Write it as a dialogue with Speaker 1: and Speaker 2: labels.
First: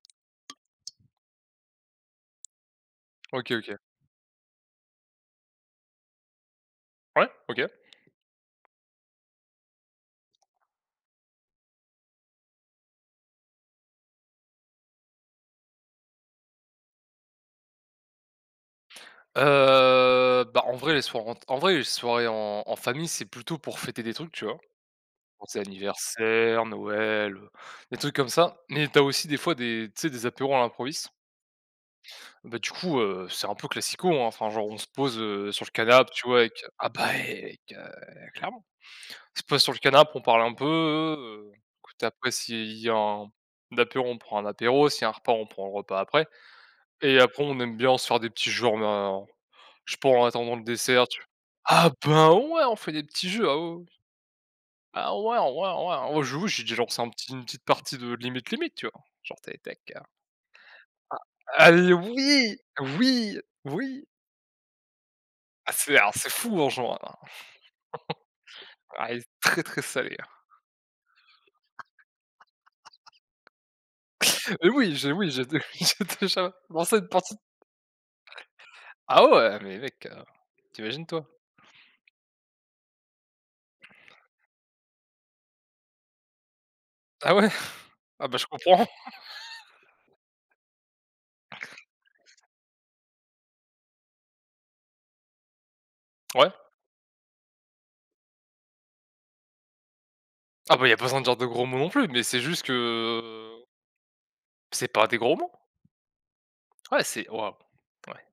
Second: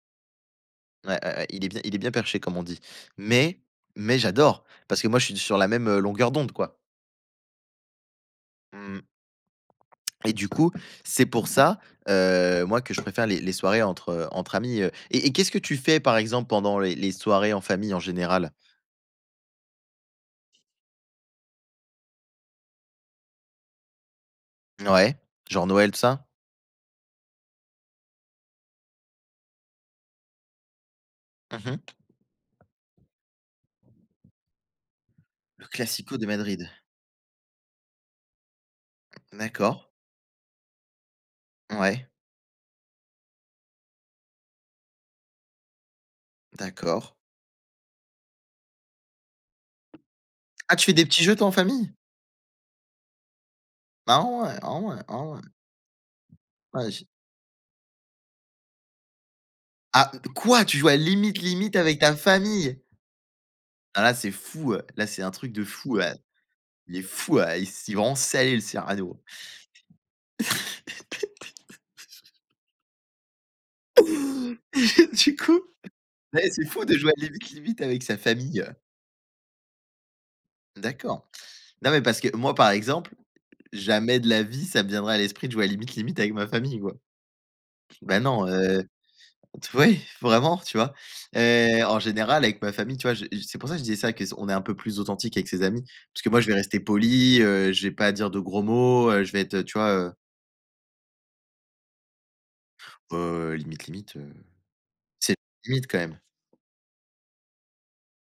Speaker 1: Ouais, ouais, ouais il est bien, il est bien il est bien perché comme on dit,
Speaker 2: OK
Speaker 1: mais
Speaker 2: OK.
Speaker 1: mais j'adore, parce que moi je suis sur la même, heu, longueur d'onde quoi.
Speaker 2: Ouais OK.
Speaker 1: Mmh mh. Et du coup, c'est pour ça, heu, moi que je préfère les les soirées entre heu, entre amis, heu. Et et qu'est-ce que tu fais par exemple pendant les les soirées en famille en général?
Speaker 2: Heu, bah, en vrai, les soirées en en vrai, les soirées en en famille, c'est plutôt pour fêter des trucs, tu vois?
Speaker 1: Ouais,
Speaker 2: Genre c'est
Speaker 1: genre Noël tout ça?
Speaker 2: l'anniversaire, Noël, heu, des trucs comme ça, mais tu as aussi des fois des tu sais des apéros à l'improviste.
Speaker 1: Mmh mh.
Speaker 2: Bah, du coup, heu, c'est un peu classico, enfin, genre on se pose, heu, sur
Speaker 1: Le
Speaker 2: le canap,
Speaker 1: classico de
Speaker 2: tu vois? Avec
Speaker 1: Madrid.
Speaker 2: ah bah et ec heu, clairement. On se pose sur le
Speaker 1: D'accord.
Speaker 2: canap, on parle un peu, heu, écoute,
Speaker 1: Ouais.
Speaker 2: après s'il y a un apéro, on prend un apéro, s'il y a un repas, on prend le repas après,
Speaker 1: D'accord.
Speaker 2: et après on aime bien se faire des petits jeux [unintelligible] je sais pas en attendant le
Speaker 1: Ah tu fais
Speaker 2: dessert,
Speaker 1: des
Speaker 2: tu
Speaker 1: petits
Speaker 2: v
Speaker 1: jeux toi en
Speaker 2: ah
Speaker 1: famille?
Speaker 2: ben ouais! On fait des petits jeux, ah oui, oui, oui,
Speaker 1: Ah ouais, ah ouais,
Speaker 2: ah
Speaker 1: ah ouais.
Speaker 2: ouais, ouais, ouais! On joue c'est du genre c'est
Speaker 1: [unintelligible]
Speaker 2: un petit une petite partie de Limite Limite tu vois? Genre t'es avec ta carte
Speaker 1: Ah! Quoi tu joues à Limite Limite
Speaker 2: Allez
Speaker 1: avec ta
Speaker 2: oui
Speaker 1: famille?
Speaker 2: oui
Speaker 1: Ah
Speaker 2: oui!
Speaker 1: là c'est fou! Heu, là c'est un truc de
Speaker 2: Ah
Speaker 1: fou
Speaker 2: c'est ah
Speaker 1: ouais!
Speaker 2: c'est fou en
Speaker 1: Il
Speaker 2: jouant
Speaker 1: est
Speaker 2: là!
Speaker 1: fou ouais, s c'est vraiment salé le
Speaker 2: Ah elle
Speaker 1: serrano.
Speaker 2: est très, très salée hein. Et oui, j'ai oui,
Speaker 1: Du
Speaker 2: j'ai d
Speaker 1: coup,
Speaker 2: j'ai
Speaker 1: beh
Speaker 2: déjà
Speaker 1: c'est fou
Speaker 2: commencé
Speaker 1: de
Speaker 2: une
Speaker 1: jouer à
Speaker 2: partie
Speaker 1: Limite Limite avec sa famille.
Speaker 2: Ah ouais mais mec, heu, tu imagines toi?
Speaker 1: D'accord, non mais parce que moi par exemple, jamais de la vie ça me viendrait à l'esprit de jouer à Limite Limite avec ma famille quoi.
Speaker 2: Ah ouais,
Speaker 1: Ben
Speaker 2: ah beh je
Speaker 1: non,
Speaker 2: comprends.
Speaker 1: heu, t oui vraiment tu vois? Heu, en général avec ma famille tu vois, je c'est pour ça que je disais ça qu'on est un peu plus authentique avec ses amis parce que moi je
Speaker 2: Ouais.
Speaker 1: vais rester poli, heu, je vais pas dire de gros mots, heu, je vais être tu vois, heu?
Speaker 2: Ah beh, Il y a pas besoin de dire de gros mots non plus, mais c'est juste que,
Speaker 1: Heu,
Speaker 2: heu
Speaker 1: Limite Limite, heu,
Speaker 2: c'est pas des gros
Speaker 1: c'est
Speaker 2: mots.
Speaker 1: limite quand même.
Speaker 2: Ouais, c'est waouh, ouais.